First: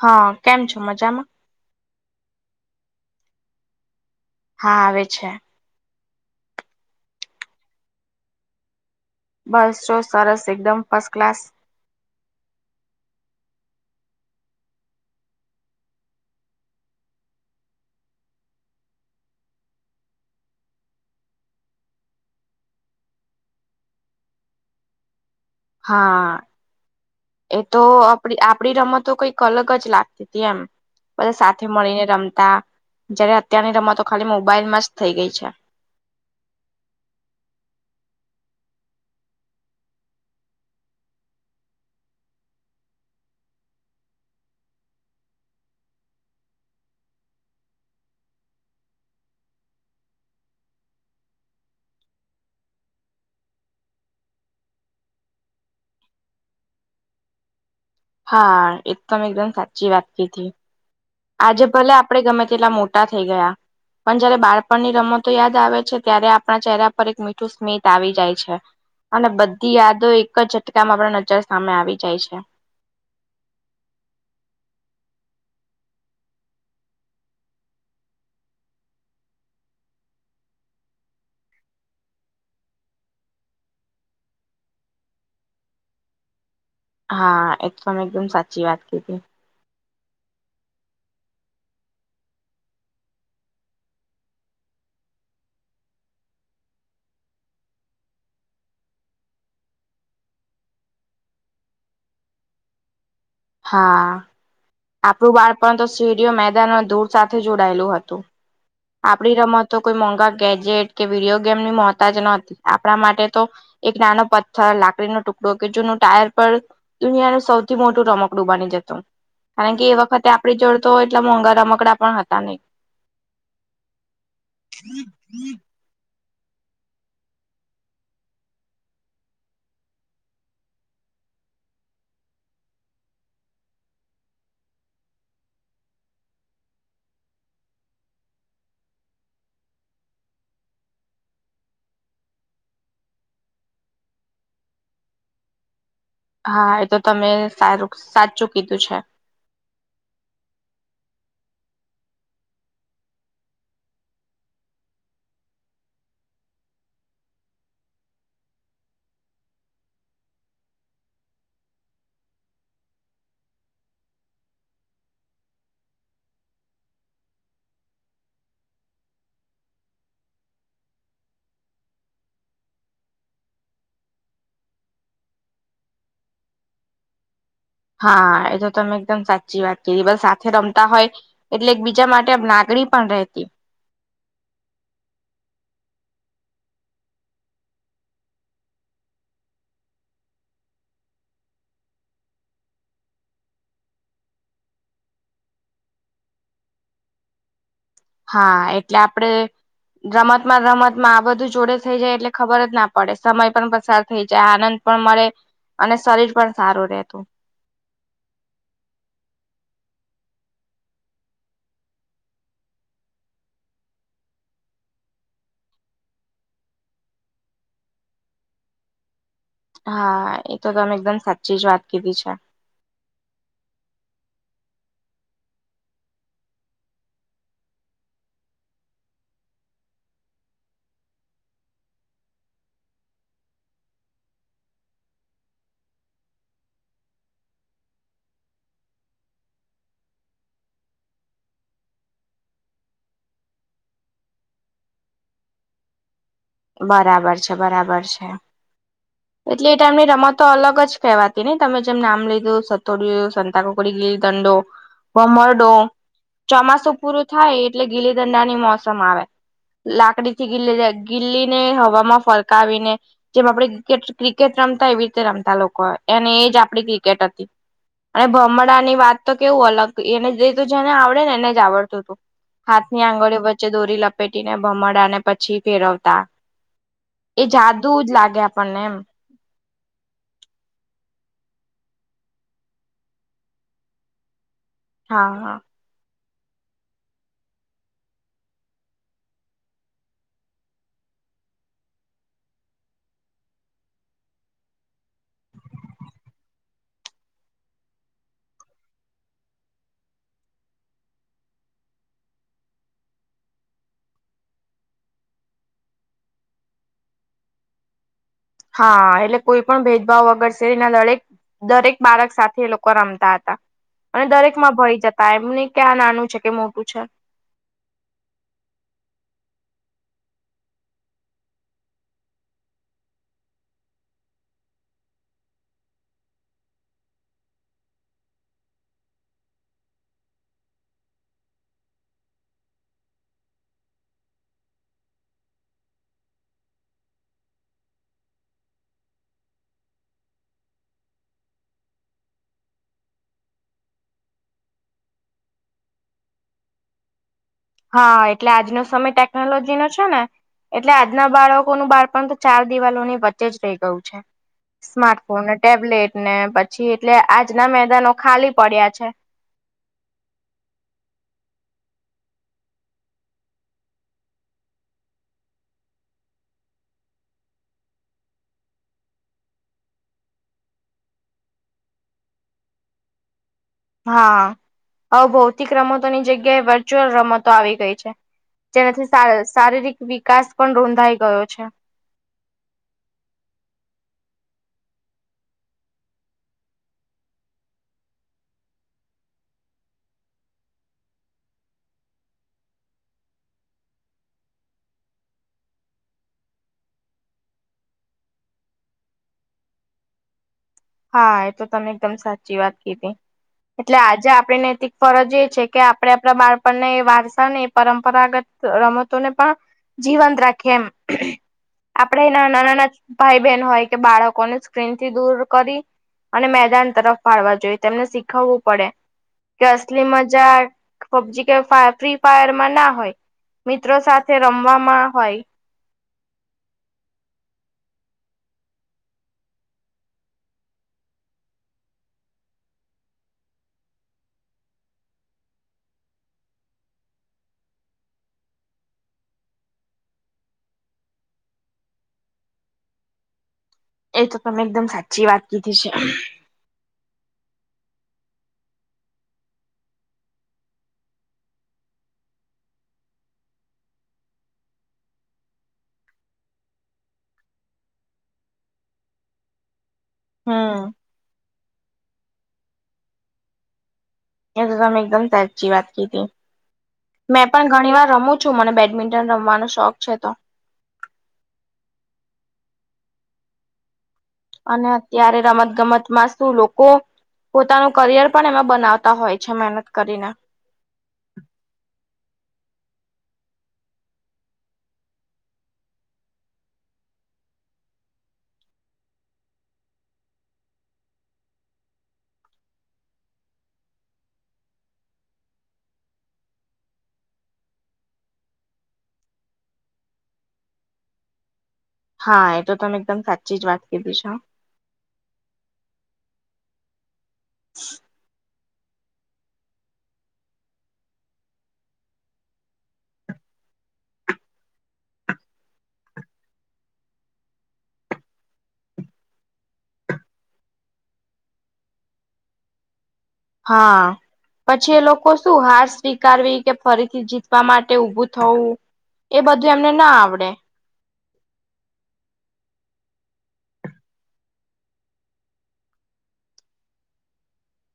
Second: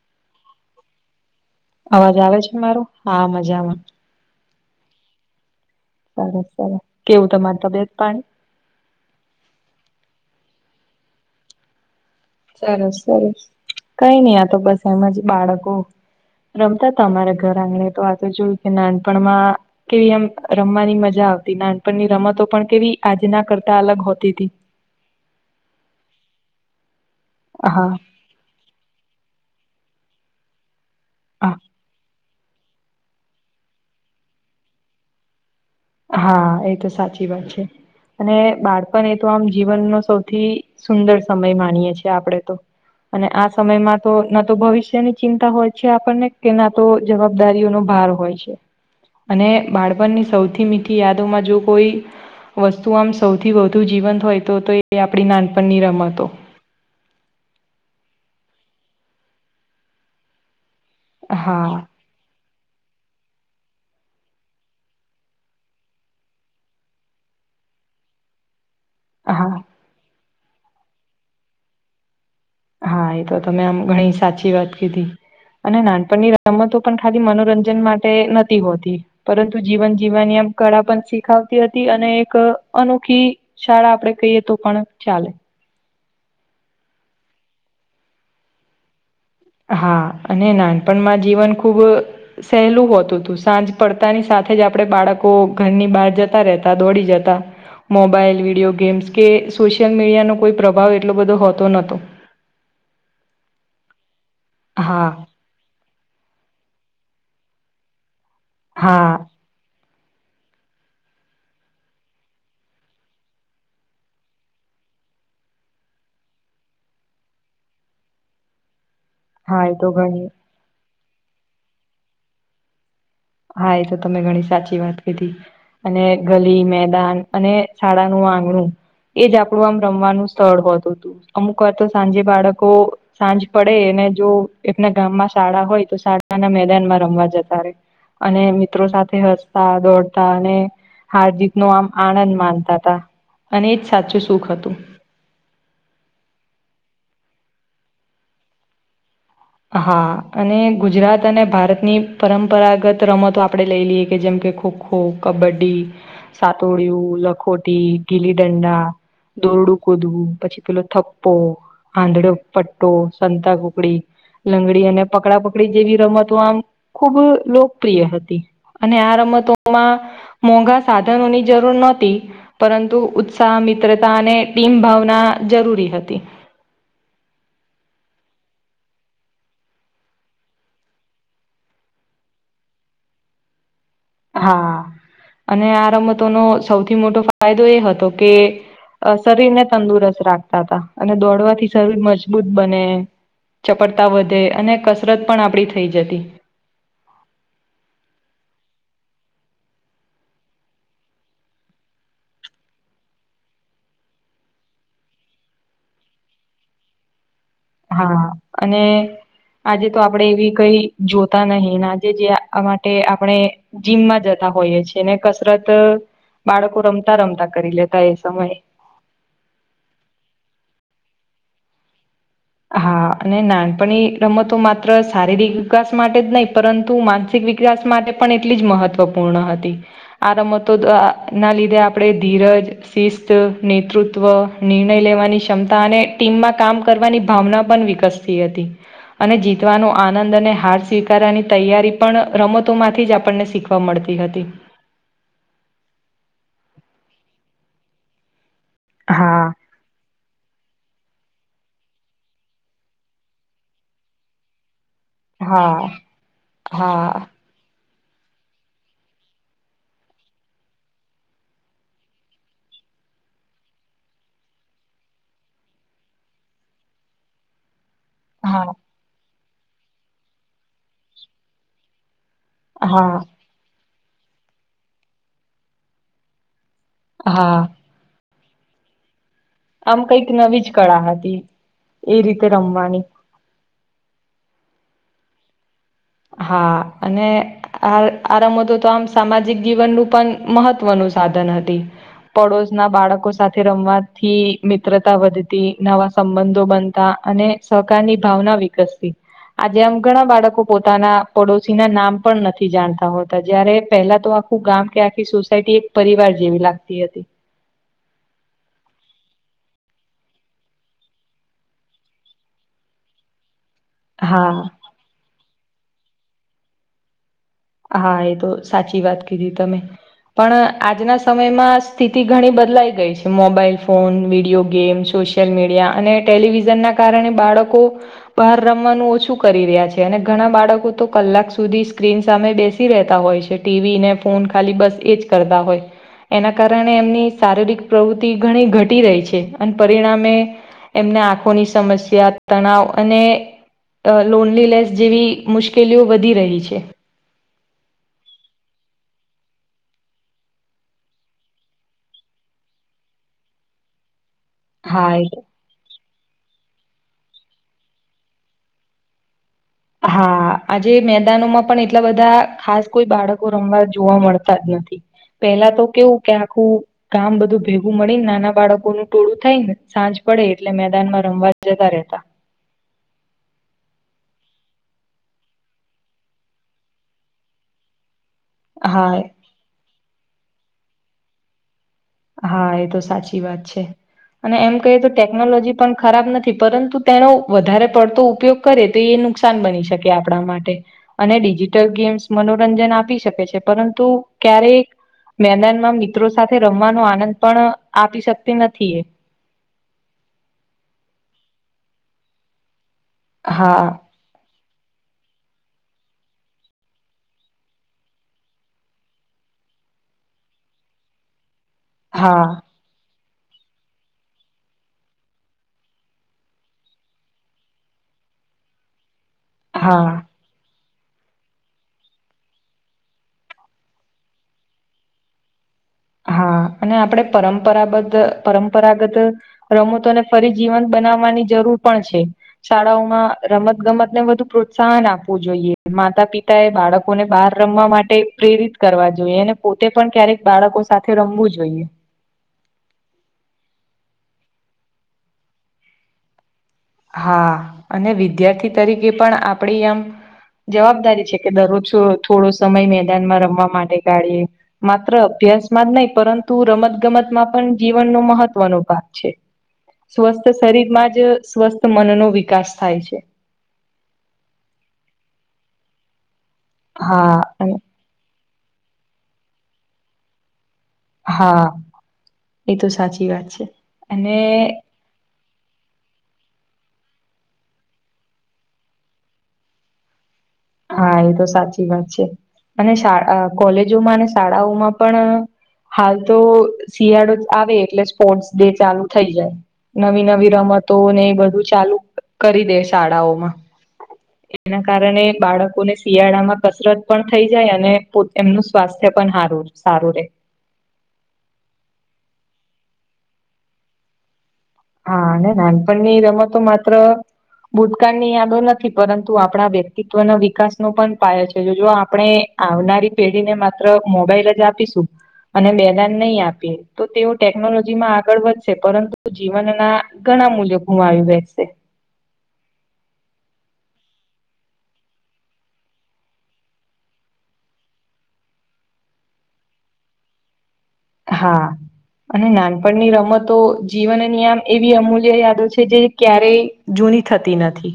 હા, કેમ છો મજામાં? અવાજ આવે છે મારો? હા મજામાં. હા આવે છે. સારું ચલો કેવું તમારી તબિયત પાણી? બસ જો સરસ એકદમ ફસ્ટ ક્લાસ. સરસ સરસ કઈ નઈ આતો બસ એમાં જ બાળકો રમતા તા અમારા ઘર આંગણે તો આ જે જોયું કે નાનપણમાં કેવી આમ રમવાની મજા આવતી નાનપણની રમતો પણ કેવી આજના કરતા અલગ હોતી હતી. હા, એતો હા આપણી રમતતો કઈક અલગ જ લાગતી હતી એમ, બધા હા સાથે મળીને રમતા. જયારે અત્યારની રમતો ખાલી મોબાઈલમાં જ થઇ ગઈ છે. હા, એ તો સાચી વાત છે. અને બાળપણ એ તો આમ જીવનનો સૌથી સુંદર સમય માનીએે છેએ આપણેે તો. અને આ સમયમાં તો, ના તો ભવિષ્યની ચિંતા હોય છે આપણને, કે ના તો જવાબદારીઓનો ભાર હોય છે, અને બાળપણની સૌ થી મીઠી યાદોમાં જો કોઈ વસ્તુ આમ સૌથી વધુ જીવંત હોય તો, તો એ આપણી નાનપણની રમતો. હા, એકદમ એકદમ સાચી વાત કીધી. આજે હા ભલે આપડે ગમે તેટલા મોટા થઈ ગયા. પણ જયારે બાળપણની રમતો યાદ આવે છે, ત્યારે આપણા ચહેરા પર એક મીઠું સ્મિત આવી જાય છે. અને હા બધી યાદો એક જ ઝટકામાં આપણી નજર સામે આવી જાય છે. હા, એ તો તમે આમ ઘણી સાચી વાત કીધી. અને નાનપણની રમતો પણ ખાલી મનોરંજન માટે નથી હોતી. પરંતુ જીવન જીવવાની આમ કળા પણ શીખાવતી હતી, અને એક અનોખી શાળા આપડે કહીયે તો પણ ચાલે. હા, એકદમ એકદમ સાચી વાત કીધી. હા, અને નાનપણ માં જીવન ખૂબ સહેલું હોતું હતું, સાંજ પડતાની સાથે જ આપડે બાળકો ઘરની બહાર જતા રહેતા, દોડી જતા મોબાઈલ, વિડીયો ગેમ્સ કે સોશિયલ મીડિયાનો કોઈ પ્રભાવ એટલો બધો હોતો નહોતો. હા હા આપણું બાળપણ તો સીડીઓ, મેદાનમાં દૂર સાથે જોડાયેલું હતું, હા આપણી રમત તો કોઈ મોંઘા ગેજેટ કે વિડીયો ગેમની મોહતાજ નહતી, આપણા માટે તો એક નાનો પથ્થર, લાકડી નો ટુકડો, કે જૂનું ટાયર પર દુનિયા નું સૌથી મોટું રમકડું બની જતું હા કારણ કે તો એ ઘણી વખતે આપડી જોડેતો, એટલે મોંઘા રમકડા પણ હતા નહી. હા, એ તો તમે ઘણી સાચી વાત કીધી. અને ગલી, મેદાન અને શાળાનું આંગણું એ જ આપડું આમ રમવાનું સ્થળ હોતું તું, અમુક વાર તો સાંજે બાળકો સાંજ પડે અને જો એમના ગામમાં શાળા હોય તો શાળાના મેદાન માં રમવા જતા રહેે. અને મિત્રો સાથે હસતા, દોડતા અને હાર્દિક નો આમ આનંદ માનતા હતા, અને એજ સાચું સુખ હતું. હા એ તો તમે સારું સાચું કીધું છે. હા, અને ગુજરાત અને ભારતની પરંપરાગત રમતો આપણે લઈ લઈએ કે જેમ કે ખોખ ખો, કબડ્ડી, સાતોડ્યુ, લખોટી, ગીલી દંડા દોરડું કૂદવું, પછી પેલો થપ્પો, આંધડો પટ્ટો, સંતા કુકડી. લંગડી અને પકડાપકડી જેવી રમતો આમ ખૂબ લોકપ્રિય હતી. અને આ રમતોમાં મોંઘા સાધનોની જરૂર નોતી. પરંતુ ઉત્સાહ, મિત્રતા અને ટીમ ભાવના જરૂરી હતી. હા, એ તો તમે એકદમ સાચી વાત કીધી, બસ સાથે રમતા હોય. એટલે એક બીજા માટે આમ લાગણી પણ રહેતી. હા, અને આ રમતોનો સૌથી મોટો ફાયદો એ હતો કે. અ શરીર ને તંદુરસ્ત રાખતા હતા, અને દોડવાથી શરીર મજબૂત બને. ચપટતા વધે, અને કસરત પણ આપણી થઈ જતી. હા એટલે આપડે રમત માં રમત માં આ બધું જોડે થઈ જાય એટલે ખબર જ ના પડે સમય પણ પસાર થઈ જાય આનંદ પણ મળે અને શરીર પણ સારું રહેતું હા અને આજે તો આપણેે એવી કઈ જોતા નહીં આજે જે માટે આપણે જીમમાં જતાં હોઈએ છે ને કસરત બાળકો રમતાં રમતાં કરી લેતા એ સમયે હા એ તો તમે એકદમ સાચી જ વાત કીધી છે. હા અને નાનપણી રમતો માત્ર શારીરિક વિકાસ માટે જ નહીં પરંતુ માં વિકાસ માટે પણ એટલી જ મહત્વપૂર્ણ હતી આ રમતો નાં લીધે આપણેે ધીરજ શિસ્ત નેતૃત્વ નિર્ણય લેવાની ક્ષમતા અને ટીમમાં કામ કરવાની ભાવના પણ વિકસતી હતી. અને આનંદ અને હાર સ્વીકારવાની તૈયારી પણ રમતોમાંથી જ શીખ વા મળતી હતી. બરાબર છે બરાબર છે. હા એ ટાઈમની રમતો અલગ જ કહેવાતી ને તમે જેમ નામ લીધું સતોડુ સંતાકોકડી ગેલી દંડો ભમરડો હા ચોમાસું હા પૂરું થાય એટલે ગીલી દંડાની મોસમ આવે. લાકડી થી ગીલી ગીલીને હવામાં ફરકાવીને જેમ આપડે ક્રિકેટ રમતાં એવી રીતે રમતાં લોકો અનેને એજ આપડી ક્રિકેટ હતી. અને હા ભમરડાની વાત તો કેવું અલગ એને તું જેને આવડે ને એને જ આવડતું તું. હાથની હા આંગળીઓ વચ્ચેદોરી લપેટીને ભમડાને પછી ફેરવતા એ હા જાદુ જ લાગે આપણને એમ. આમ કંઈક નવી જ કળા હતી એ રીતે રમવાની. હા હા હા અને આ આ રમતો તો સામાજિક જીવનનું પણ મહત્વનું સાધન હતું પડોશ ના બાળકો સાથે રમવાથી મિત્રતા વધતી નવા સંબંધો બનતાં અને સહકારની ભાવના વિકસતી આજે આમ ઘણાં બાળકો પોતાના પડોશી ના નામ પણ નથી જાણતા હોતા પહેલાં તો આખું ગામ કે આખી સોસાયટી પરિવાર જેવી લાગતી હતી. હા એટલે કોઈ પણ ભેદભાવ વગર શેરી ના લડેક દરેક બાળક સાથે એ લોકો રમતાં હતાં. અને હા દરેક માં ભળી જતાં એમન‌ઇ કેઆ નાનું છે કે મોટું છે. હા એ તો સાચી વાત કીધી તમે. પણ આજના સમયમાં સ્થિતિ ઘણી બદલાઈ ગઈ છે. Mobile phone video game social social media અને ટેલિવિઝન ના કારણે બાળકો બહાર રમવાનું ઓછું કરી રહ્યા છે. અને ઘણાં બાળકો તો કલાક સુધી સ્ક્રીન સામે બેસી રહેતાં હોય છે. ટીવી ને ફોન ખાલી બસ એજ કરતાં હોય. એના કારણે એમની શારીરિક પ્રવૃત્તિ ઘણી ઘટી રહી છે અને પરિણામે એમને આંખોની સમસ્યા તણાવ અને અ લોનલીનેસ જેવી મુશ્કેલીઓ વધી રહી છે. હા એટલે આજનો સમય ટેકનોલોજી નો છે. ને એટલે આજના બાળકોનું બાળપણ તો ચાર દિવાલોની વચ્ચે જ રહી ગયું છે. હા એ સ્માર્ટફોન ટેબલેટ ને પછી એટલે આજના મેદાનો ખાલી પડ્યા છે‌. હા આજે મેદાનોમાં પણ એટલા બધા ખાસ કોઈ બાળકો રમવા જોવા મળતા જ નથી. પેલા તો કેવું કે આખું કામ બધું ભેગું મળી ને નાના બાળકોનું ટોળું થઈ ને સાંજ પડે એટલે મેદાનમાં રમવા જતા રહેતા હા અવે ભૌતિક રમતોની જગ્યાએ વર્ચ્યુઅલ રમતો આવી ગઈ છે. જેનાથી હા શા શારીરિક વિકાસ પણ રોંધાઈ ગયો છે. હા એ તો સાચી વાત છે. અને એમ કહીએ તો ટેકનોલોજી પણ ખરાબ નથી પરંતુ તેનો વધારે પડતો ઉપયોગ કરે તો એ નુકસાન બની શકે આપણા માટે અને ડિજિટલ ગેમ્સ મનોરંજન આપી શકે છે પરંતુ ક્યારેક મેદાનમાં મિત્રો સાથે રમવાનો આનંદ પણ આપી શકતી નથી એ હા એ તો તમે એકદમ સાચી વાત કીધી હા એટલે આજે આપણી નૈતિક ફરજ એ છે કે આપણે આપણા બાળપણ ના વારસા ને એ પરંપરાગત રમતોને પણ જીવંત રાખે એમ આપણેે હા નાના નાના ભાઈ બહેન હોય કે બાળકોને સ્ક્રીન થી દૂર કરી અને મેદાન તરફ વાળવા જોઈએ તેમને શીખવવું પડે કે અસલી હા મજા પબજી કે ફા ફ્રી ફાયર માં ના હોય મિત્રો સાથે રમવામાં હોય હા અને આપણે પરંપરાબધ પરંપરાગત રમતોને ફરી જીવંત બનાવવાની જરૂર પણ છે. શાળાઓમાં રમત ગમત ને વધુ પ્રોત્સાહન આપવું જોઈએ માતા પિતા એ બાળક કો ને બહાર રમવા માટે પ્રેરિત કરવા જોઈએ અને પોતે પણ ક્યારેક બાળકો સાથે રમવું જોઈએ. એ તો તમે એકદમ સાચી વાત કીધી છે. હા અને વિદ્યાર્થી તરીકે પણ આપડી આમ જવાબદારી છે કે દરરોજ થોડો સમય મેદાનમાં રમવા માટે ગાડીએ માત્ર અભ્યાસમાં જ નહી પરંતુ રમત ગમતમાં પણ જીવનનો મહત્વનો ભાગ છે. સ્વસ્થ હમ શરીર માં જ સ્વસ્થ મનનો વિકાસ થાય છે. એકદમ એકદમ સાચી વાત કીધી હા મેં પણ અને ઘણી વાર રમું છું મને બેડમિન્ટન રમવાનો શોખ છે તો હા એ તો સાચી વાત છે. અને અને અત્યારે રમત ગમત માં શું લોકો પોતાનું કરિયર પણ એમાં બનાવતા હોય છે મહેનત કરીને હા એ તો સાચી વાત છે અને શા અ કોલેજોમાં અને શાળાઓમાં પણ હાલ તો શિયાળો આવે એટલે સ્પોર્ટ્સ ડે ચાલુ થઈ જાય. નવી નવી રમતો ને એ બધું ચાલુ કરી દે શાળાઓમાં એના કારણે બાળકોને શિયાળામાં કસરત પણ થઈ જાય અને પો એમનું સ્વાસ્થ્ય પણ હારું સારું રહેે. હા એ તો તમે એકદમ સાચી જ વાત કીધી છે હો. હા અને નાનપણની રમતો માત્ર ભૂતકાળની યાદો ન પરંતુ આપણા વ્યક્તિત્વ ના વિકાસ નો પણ પાયો છે જો આપણે આવનારી પેઢીને માત્ર મોબાઈલ જ આપીશું અને બેદાન નહીં આપીએ તો તેઓ ટેકનોલોજી માં આગળ વધશે પરંતુ જ જીવન ના ઘણા મૂલ્યો ગુમાવવી બેસે. હા. પછી એ લોકો શું હાર સ્વીકારવી કે ફરીથી જીતવા માટે ઉભું થવું એ બધું અમને ના આવડે. હા. અને નાનપણની રમતો, જીવનની આમ એવી અમૂલ્ય યાદો છે જે ક્યારેય જૂની થતી નથી.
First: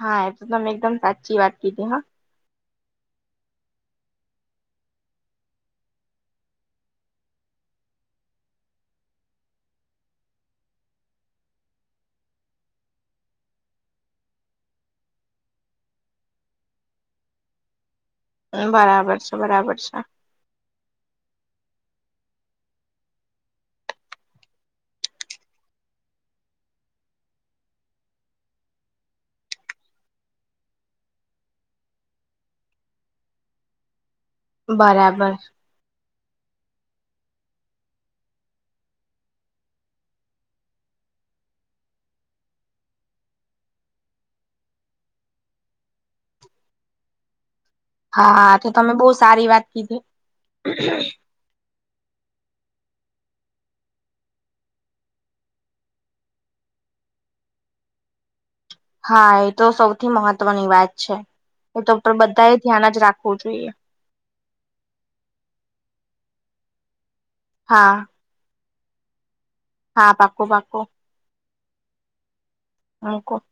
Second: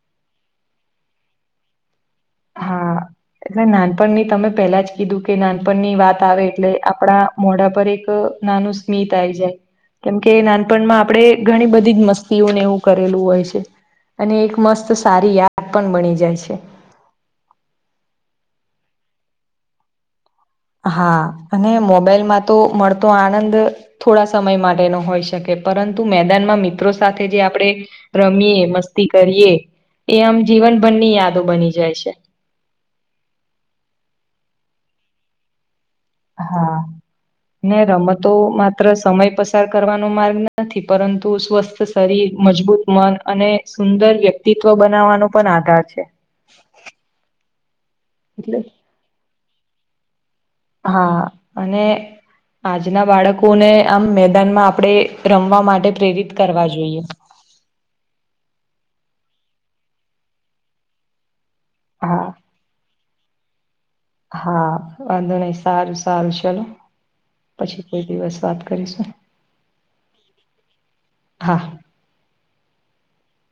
હા, એ તો તમેં એકદમ સાચી વાત કીધી હા. હા, એટલે નાનપણની તમે પેલા જ કીધું કે નાનપણની વાત આવે એટલે આપડા મોઢા પર એક, નાનું સ્મિત આઈ જાય. કેમકે એ નાનપણમાં આપડે, ઘણી બધી જ મસ્તીઓ ને એવું કરેલું હોય છે. અને એક મસ્ત સારી [inaudible] પણ બની જાય છે. બરાબર છે, બરાબર છે. અહા, અને મોબાઈલમાં તો મળતો આનંદ થોડા સમય માટેનો હોઈ શકે, પરંતુ મેદાનમાં મિત્રો સાથે જે આપડે રમીએ, મસ્તી કરીએ, એ આમ જીવનભરની યાદો બની જાય છે. બરાબર. અહા ને રમતો, માત્ર સમય પસાર કરવાનો માર્ગ નથી પરંતુ [unintelligible] [unintelligible] શરીર મજબૂત મન અને સુંદર વ્યક્તિત્વ બનાવાનો પણ આધાર છે. હા, એટલે તો તમે બહુ સારી વાત કીધી. હા, અને આજના બાળકોને, આમ મેદાનમાં આપડે, રમવા માટે પ્રેરિત કરવા જોઈએ. હા એ તો સૌથી મહત્વની વાત છે [unintelligible] હા બધા એ ધ્યાન જ રાખવું જોઈએ. હા, અને સારું સારું ચલો, પછી હા કોઈ દિવસ વાત કરીશું. હા, પાક્કુ પાક્કુ હા [unintelligible]